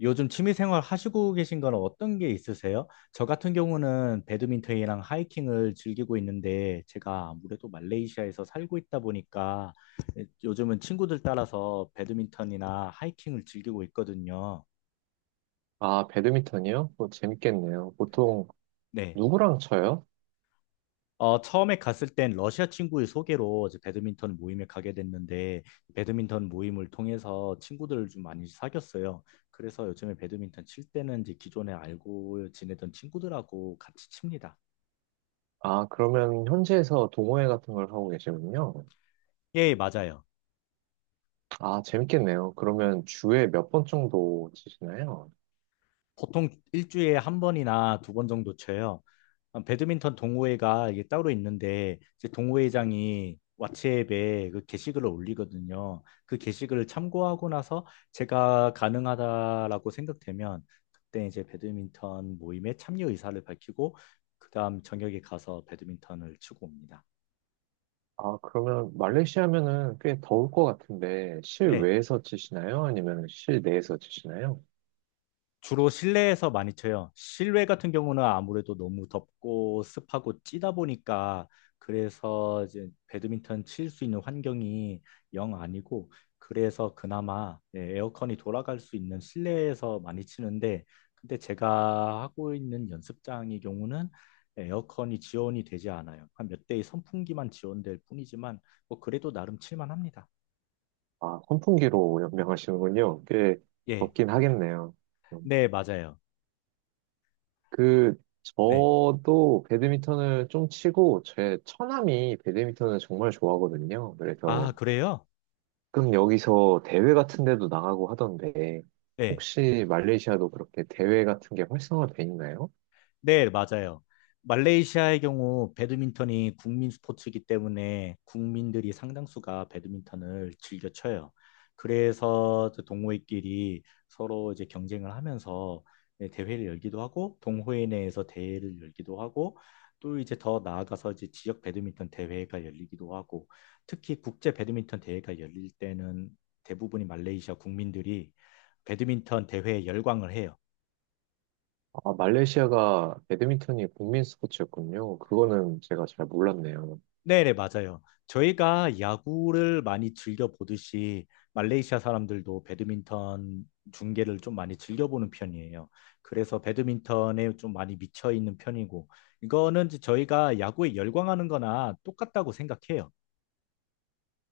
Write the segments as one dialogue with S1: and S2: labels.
S1: 요즘 취미생활 하시고 계신 건 어떤 게 있으세요? 저 같은 경우는 배드민턴이랑 하이킹을 즐기고 있는데 제가 아무래도 말레이시아에서 살고 있다 보니까 예, 요즘은 친구들 따라서 배드민턴이나 하이킹을 즐기고 있거든요.
S2: 아, 배드민턴이요? 뭐 재밌겠네요. 보통
S1: 네.
S2: 누구랑 쳐요?
S1: 처음에 갔을 땐 러시아 친구의 소개로 이제 배드민턴 모임에 가게 됐는데 배드민턴 모임을 통해서 친구들을 좀 많이 사귀었어요. 그래서 요즘에 배드민턴 칠 때는 이제 기존에 알고 지내던 친구들하고 같이 칩니다.
S2: 아, 그러면 현지에서 동호회 같은 걸 하고 계시군요.
S1: 예, 맞아요.
S2: 아, 재밌겠네요. 그러면 주에 몇 번 정도 치시나요?
S1: 보통 일주일에 한 번이나 두 번 정도 쳐요. 아, 배드민턴 동호회가 이게 따로 있는데 이제 동호회장이 왓츠앱에 그 게시글을 올리거든요. 그 게시글을 참고하고 나서 제가 가능하다라고 생각되면 그때 이제 배드민턴 모임에 참여 의사를 밝히고 그다음 저녁에 가서 배드민턴을 치고 옵니다.
S2: 아, 그러면 말레이시아면은 꽤 더울 것 같은데
S1: 네.
S2: 실외에서 치시나요? 아니면 실내에서 치시나요?
S1: 주로 실내에서 많이 쳐요. 실외 같은 경우는 아무래도 너무 덥고 습하고 찌다 보니까 그래서 이제 배드민턴 칠 수 있는 환경이 영 아니고, 그래서 그나마 예, 에어컨이 돌아갈 수 있는 실내에서 많이 치는데 근데 제가 하고 있는 연습장의 경우는 에어컨이 지원이 되지 않아요. 한 몇 대의 선풍기만 지원될 뿐이지만 뭐 그래도 나름 칠만합니다.
S2: 아, 선풍기로 연명하시는군요. 꽤
S1: 예,
S2: 덥긴 하겠네요. 음,
S1: 네 맞아요.
S2: 그
S1: 네,
S2: 저도 배드민턴을 좀 치고 제 처남이 배드민턴을 정말 좋아하거든요.
S1: 아
S2: 그래서
S1: 그래요?
S2: 그럼 여기서 대회 같은 데도 나가고 하던데,
S1: 예.
S2: 혹시 말레이시아도 그렇게 대회 같은 게 활성화돼 있나요?
S1: 네, 맞아요. 말레이시아의 경우 배드민턴이 국민 스포츠이기 때문에 국민들이 상당수가 배드민턴을 즐겨 쳐요. 그래서 그 동호회끼리 서로 이제 경쟁을 하면서 네, 대회를 열기도 하고 동호회 내에서 대회를 열기도 하고 또 이제 더 나아가서 이제 지역 배드민턴 대회가 열리기도 하고 특히 국제 배드민턴 대회가 열릴 때는 대부분이 말레이시아 국민들이 배드민턴 대회에 열광을 해요.
S2: 아, 말레이시아가 배드민턴이 국민 스포츠였군요. 그거는 제가 잘 몰랐네요.
S1: 네네, 맞아요. 저희가 야구를 많이 즐겨 보듯이 말레이시아 사람들도 배드민턴 중계를 좀 많이 즐겨 보는 편이에요. 그래서 배드민턴에 좀 많이 미쳐 있는 편이고, 이거는 이제 저희가 야구에 열광하는 거나 똑같다고 생각해요.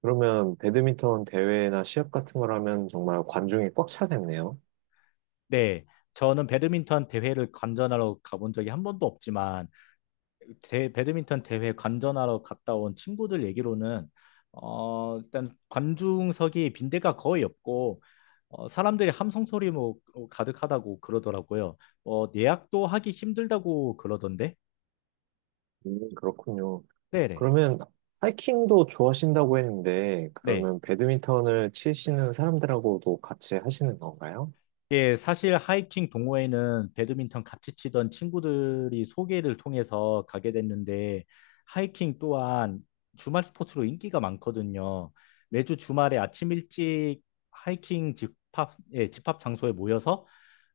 S2: 그러면 배드민턴 대회나 시합 같은 걸 하면 정말 관중이 꽉 차겠네요.
S1: 네, 저는 배드민턴 대회를 관전하러 가본 적이 한 번도 없지만, 배드민턴 대회 관전하러 갔다 온 친구들 얘기로는 일단 관중석이 빈대가 거의 없고 사람들이 함성 소리 뭐 가득하다고 그러더라고요. 예약도 하기 힘들다고 그러던데.
S2: 그렇군요.
S1: 네네. 네.
S2: 그러면 하이킹도 좋아하신다고 했는데,
S1: 네.
S2: 그러면 배드민턴을 치시는 사람들하고도 같이 하시는 건가요?
S1: 예, 사실 하이킹 동호회는 배드민턴 같이 치던 친구들이 소개를 통해서 가게 됐는데 하이킹 또한 주말 스포츠로 인기가 많거든요. 매주 주말에 아침 일찍 예, 집합 장소에 모여서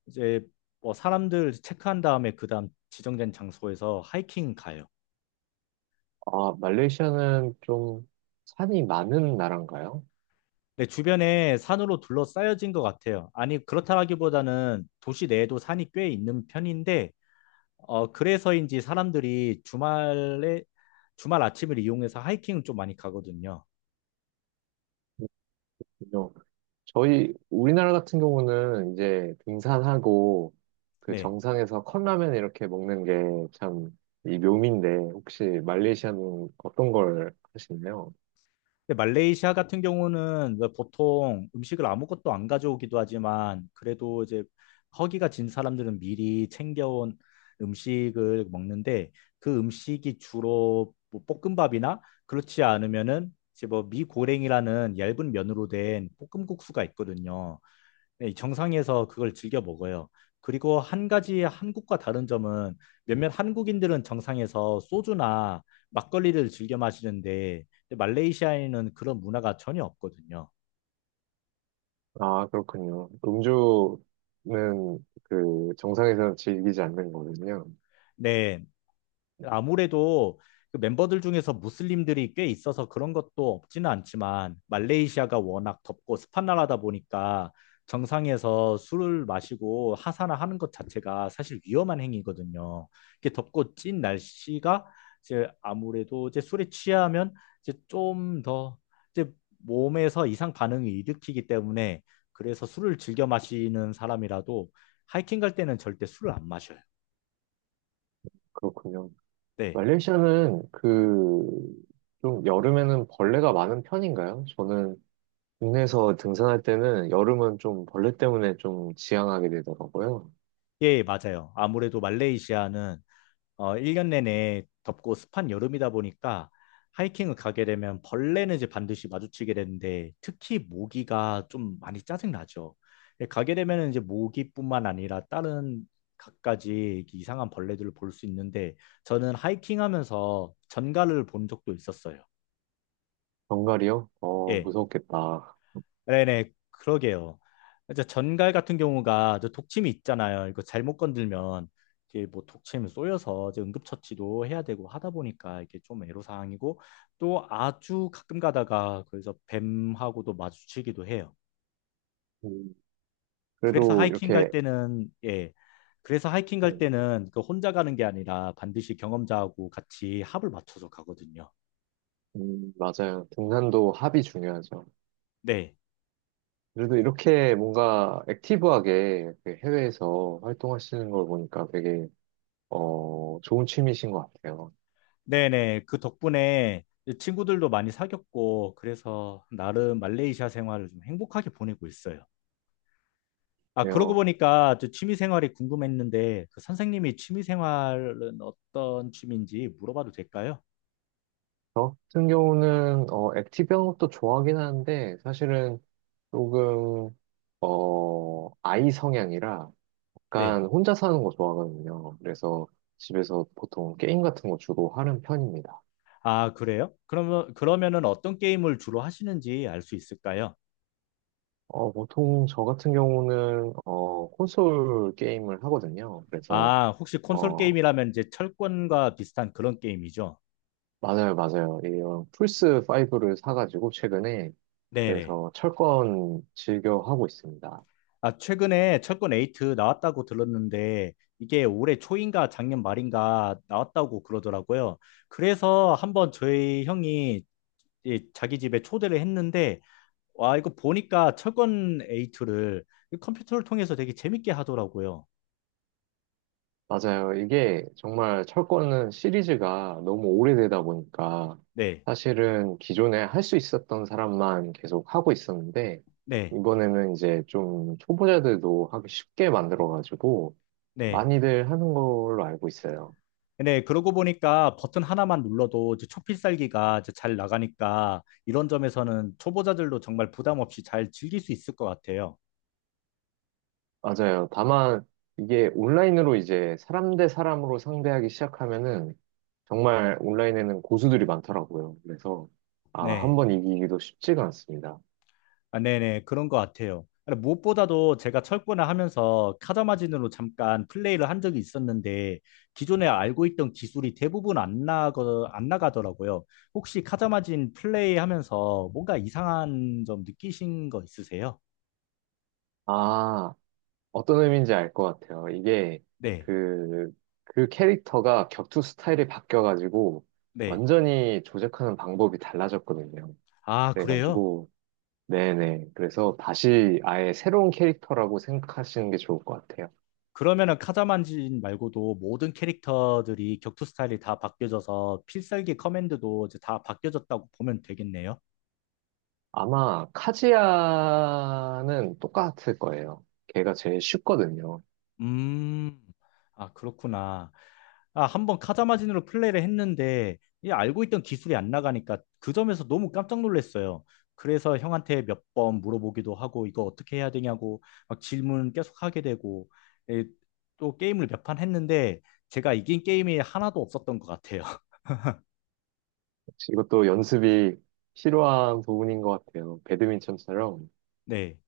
S1: 이제 뭐 사람들 체크한 다음에 그다음 지정된 장소에서 하이킹 가요.
S2: 아, 말레이시아는 좀 산이 많은 나라인가요?
S1: 네, 주변에 산으로 둘러싸여진 것 같아요. 아니, 그렇다기보다는 도시 내에도 산이 꽤 있는 편인데 그래서인지 사람들이 주말에, 주말 아침을 이용해서 하이킹을 좀 많이 가거든요.
S2: 그죠. 저희 우리나라 같은 경우는 이제 등산하고 그
S1: 네.
S2: 정상에서 컵라면 이렇게 먹는 게 참 이 묘미인데 혹시 말레이시아는 어떤 걸 하시나요?
S1: 근데 말레이시아 같은 경우는 왜 보통 음식을 아무것도 안 가져오기도 하지만 그래도 이제 허기가 진 사람들은 미리 챙겨온 음식을 먹는데 그 음식이 주로 뭐 볶음밥이나 그렇지 않으면은 이제 뭐 미고랭이라는 얇은 면으로 된 볶음국수가 있거든요. 네, 정상에서 그걸 즐겨 먹어요. 그리고 한 가지 한국과 다른 점은 몇몇 한국인들은 정상에서 소주나 막걸리를 즐겨 마시는데 말레이시아에는 그런 문화가 전혀 없거든요.
S2: 아, 그렇군요. 음주는 그 정상에서 즐기지 않는 거군요.
S1: 네, 아무래도 그 멤버들 중에서 무슬림들이 꽤 있어서 그런 것도 없지는 않지만 말레이시아가 워낙 덥고 습한 나라다 보니까 정상에서 술을 마시고 하사나 하는 것 자체가 사실 위험한 행위거든요. 이게 렇 덥고 찐 날씨가 이제 아무래도 이제 술에 취하면 이제 좀 더 이제 몸에서 이상 반응을 일으키기 때문에 그래서 술을 즐겨 마시는 사람이라도 하이킹 갈 때는 절대 술을 안 마셔요.
S2: 그렇군요.
S1: 네.
S2: 말레이시아는 그 좀 여름에는 벌레가 많은 편인가요? 저는 국내에서 등산할 때는 여름은 좀 벌레 때문에 좀 지양하게 되더라고요.
S1: 예, 맞아요. 아무래도 말레이시아는 1년 내내 덥고 습한 여름이다 보니까 하이킹을 가게 되면 벌레는 이제 반드시 마주치게 되는데 특히 모기가 좀 많이 짜증나죠. 예, 가게 되면 이제 모기뿐만 아니라 다른 갖가지 이렇게 이상한 벌레들을 볼 수 있는데 저는 하이킹하면서 전갈을 본 적도 있었어요.
S2: 정갈이요?
S1: 예.
S2: 무섭겠다.
S1: 네네, 그러게요. 이제 전갈 같은 경우가 저 독침이 있잖아요. 이거 잘못 건들면 이게 뭐 독침 쏘여서 이제 응급처치도 해야 되고 하다 보니까 이게 좀 애로사항이고 또 아주 가끔 가다가 그래서 뱀하고도 마주치기도 해요.
S2: 음,
S1: 그래서
S2: 그래도
S1: 하이킹 갈
S2: 이렇게,
S1: 때는 예, 그래서 하이킹 갈
S2: 네,
S1: 때는 그 혼자 가는 게 아니라 반드시 경험자하고 같이 합을 맞춰서 가거든요.
S2: 맞아요. 등산도 합이 중요하죠.
S1: 네.
S2: 그래도 이렇게 뭔가 액티브하게 이렇게 해외에서 활동하시는 걸 보니까 되게, 좋은 취미신 것 같아요.
S1: 네네. 그 덕분에 친구들도 많이 사귀었고, 그래서 나름 말레이시아 생활을 좀 행복하게 보내고 있어요. 아, 그러고
S2: 그래요.
S1: 보니까 저 취미 생활이 궁금했는데, 그 선생님이 취미 생활은 어떤 취미인지 물어봐도 될까요?
S2: 저 같은 경우는, 액티브한 것도 좋아하긴 하는데, 사실은 조금, 어, 아이 성향이라
S1: 네.
S2: 약간 혼자 사는 거 좋아하거든요. 그래서 집에서 보통 게임 같은 거 주로 하는 편입니다.
S1: 아, 그래요? 그러면은 어떤 게임을 주로 하시는지 알 수 있을까요?
S2: 보통 저 같은 경우는 콘솔 게임을 하거든요. 그래서
S1: 아, 혹시 콘솔
S2: 어,
S1: 게임이라면 이제 철권과 비슷한 그런 게임이죠?
S2: 맞아요, 맞아요. 이런 플스 5를 사가지고 최근에
S1: 네네.
S2: 그래서 철권 즐겨 하고 있습니다.
S1: 아, 최근에 철권 8 나왔다고 들었는데 이게 올해 초인가 작년 말인가 나왔다고 그러더라고요. 그래서 한번 저희 형이 이 자기 집에 초대를 했는데 와, 이거 보니까 철권 8를 컴퓨터를 통해서 되게 재밌게 하더라고요.
S2: 맞아요. 이게 정말 철권은 시리즈가 너무 오래되다 보니까
S1: 네.
S2: 사실은 기존에 할 수 있었던 사람만 계속 하고 있었는데
S1: 네.
S2: 이번에는 이제 좀 초보자들도 하기 쉽게 만들어가지고
S1: 네.
S2: 많이들 하는 걸로 알고 있어요.
S1: 네, 그러고 보니까 버튼 하나만 눌러도 이제 초필살기가 이제 잘 나가니까 이런 점에서는 초보자들도 정말 부담 없이 잘 즐길 수 있을 것 같아요.
S2: 맞아요. 다만 이게 온라인으로 이제 사람 대 사람으로 상대하기 시작하면은 정말 온라인에는 고수들이 많더라고요. 그래서 아, 한
S1: 네.
S2: 번 이기기도 쉽지가 않습니다.
S1: 아, 네네, 그런 것 같아요. 근데 무엇보다도 제가 철거나 하면서 타자 마진으로 잠깐 플레이를 한 적이 있었는데, 기존에 알고 있던 기술이 대부분 안 나가, 안 나가더라고요. 혹시 카자 마진 플레이 하면서 뭔가 이상한 점 느끼신 거 있으세요?
S2: 아, 어떤 의미인지 알 것 같아요.
S1: 네,
S2: 그, 그 캐릭터가 격투 스타일이 바뀌어가지고
S1: 네.
S2: 완전히 조작하는 방법이 달라졌거든요.
S1: 아, 그래요?
S2: 그래가지고, 네네. 그래서 다시 아예 새로운 캐릭터라고 생각하시는 게 좋을 것 같아요.
S1: 그러면은 카자만진 말고도 모든 캐릭터들이 격투 스타일이 다 바뀌어져서 필살기 커맨드도 이제 다 바뀌어졌다고 보면 되겠네요.
S2: 아마 카지아는 똑같을 거예요. 걔가 제일 쉽거든요.
S1: 음, 아, 그렇구나. 아, 한번 카자마진으로 플레이를 했는데 이 알고 있던 기술이 안 나가니까 그 점에서 너무 깜짝 놀랐어요. 그래서 형한테 몇 번 물어보기도 하고 이거 어떻게 해야 되냐고 막 질문 계속 하게 되고 예, 또 게임을 몇 판 했는데 제가 이긴 게임이 하나도 없었던 것 같아요.
S2: 이것도 연습이 필요한 부분인 것 같아요. 배드민턴처럼.
S1: 네.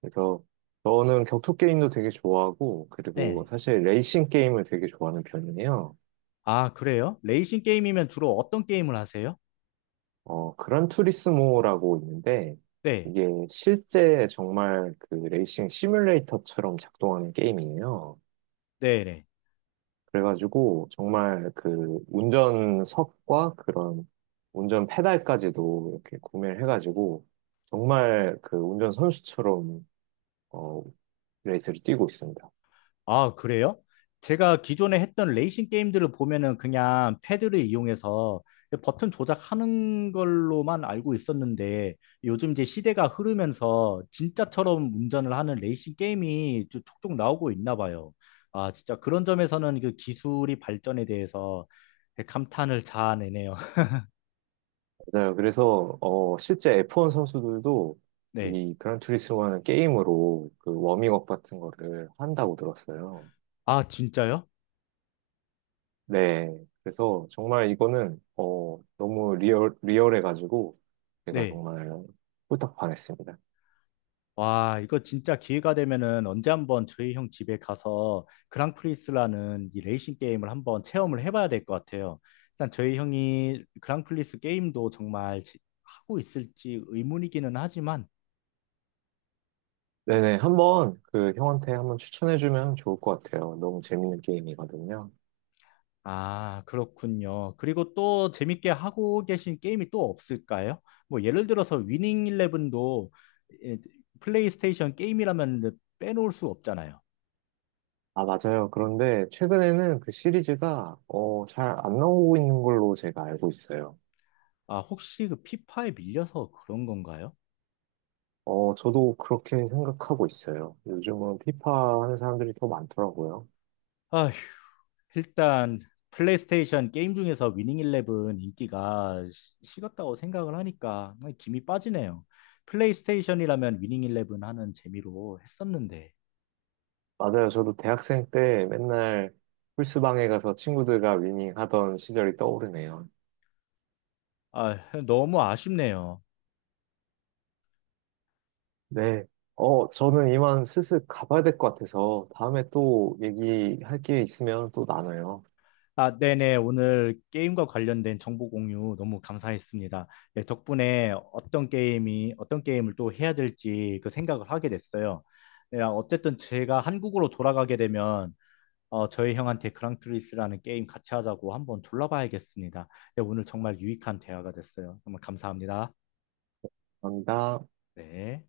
S2: 그래서 저는 격투 게임도 되게 좋아하고, 그리고
S1: 네.
S2: 사실 레이싱 게임을 되게 좋아하는 편이에요.
S1: 아, 그래요? 레이싱 게임이면 주로 어떤 게임을 하세요?
S2: 그란 투리스모라고 있는데,
S1: 네.
S2: 이게 실제 정말 그 레이싱 시뮬레이터처럼 작동하는 게임이에요.
S1: 네, 네.
S2: 그래가지고 정말 그 운전석과 그런 운전 페달까지도 이렇게 구매를 해가지고 정말 그 운전 선수처럼 어 레이스를 뛰고 있습니다.
S1: 아, 그래요? 제가 기존에 했던 레이싱 게임들을 보면은 그냥 패드를 이용해서 버튼 조작하는 걸로만 알고 있었는데 요즘 이제 시대가 흐르면서 진짜처럼 운전을 하는 레이싱 게임이 좀 촉촉 나오고 있나 봐요. 아, 진짜 그런 점에서는 그 기술이 발전에 대해서 감탄을 자아내네요.
S2: 맞아요. 그래서 실제 F1 선수들도
S1: 네.
S2: 이 그란투리스모라는 게임으로 그 워밍업 같은 거를 한다고 들었어요.
S1: 아, 진짜요?
S2: 네. 그래서 정말 이거는 너무 리얼해가지고 제가
S1: 네.
S2: 정말 홀딱 반했습니다.
S1: 와, 이거 진짜 기회가 되면은 언제 한번 저희 형 집에 가서 그랑프리스라는 이 레이싱 게임을 한번 체험을 해봐야 될 것 같아요. 일단 저희 형이 그랑프리스 게임도 정말 지- 하고 있을지 의문이기는 하지만,
S2: 네네, 한번 그 형한테 한번 추천해주면 좋을 것 같아요. 너무 재밌는 게임이거든요.
S1: 아, 그렇군요. 그리고 또 재밌게 하고 계신 게임이 또 없을까요? 뭐 예를 들어서 위닝 일레븐도 예, 플레이스테이션 게임이라면 빼놓을 수 없잖아요.
S2: 아, 맞아요. 그런데 최근에는 그 시리즈가 잘 안 나오고 있는 걸로 제가 알고 있어요.
S1: 아, 혹시 그 피파에 밀려서 그런 건가요?
S2: 저도 그렇게 생각하고 있어요. 요즘은 피파 하는 사람들이 더 많더라고요.
S1: 아휴, 일단 플레이스테이션 게임 중에서 위닝 일레븐 인기가 시- 식었다고 생각을 하니까 김이 빠지네요. 플레이스테이션이라면 위닝 일레븐 하는 재미로 했었는데
S2: 맞아요. 저도 대학생 때 맨날 풀스방에 가서 친구들과 위닝 하던 시절이 떠오르네요.
S1: 아, 너무 아쉽네요.
S2: 네. 저는 이만 슬슬 가봐야 될 것 같아서 다음에 또 얘기할 게 있으면 또 나눠요.
S1: 아, 네네. 오늘 게임과 관련된 정보 공유 너무 감사했습니다. 네, 덕분에 어떤 게임을 또 해야 될지 그 생각을 하게 됐어요. 네, 아, 어쨌든 제가 한국으로 돌아가게 되면 어, 저희 형한테 그랑프리스라는 게임 같이 하자고 한번 둘러봐야겠습니다. 네, 오늘 정말 유익한 대화가 됐어요. 정말 감사합니다.
S2: 감사합니다.
S1: 네.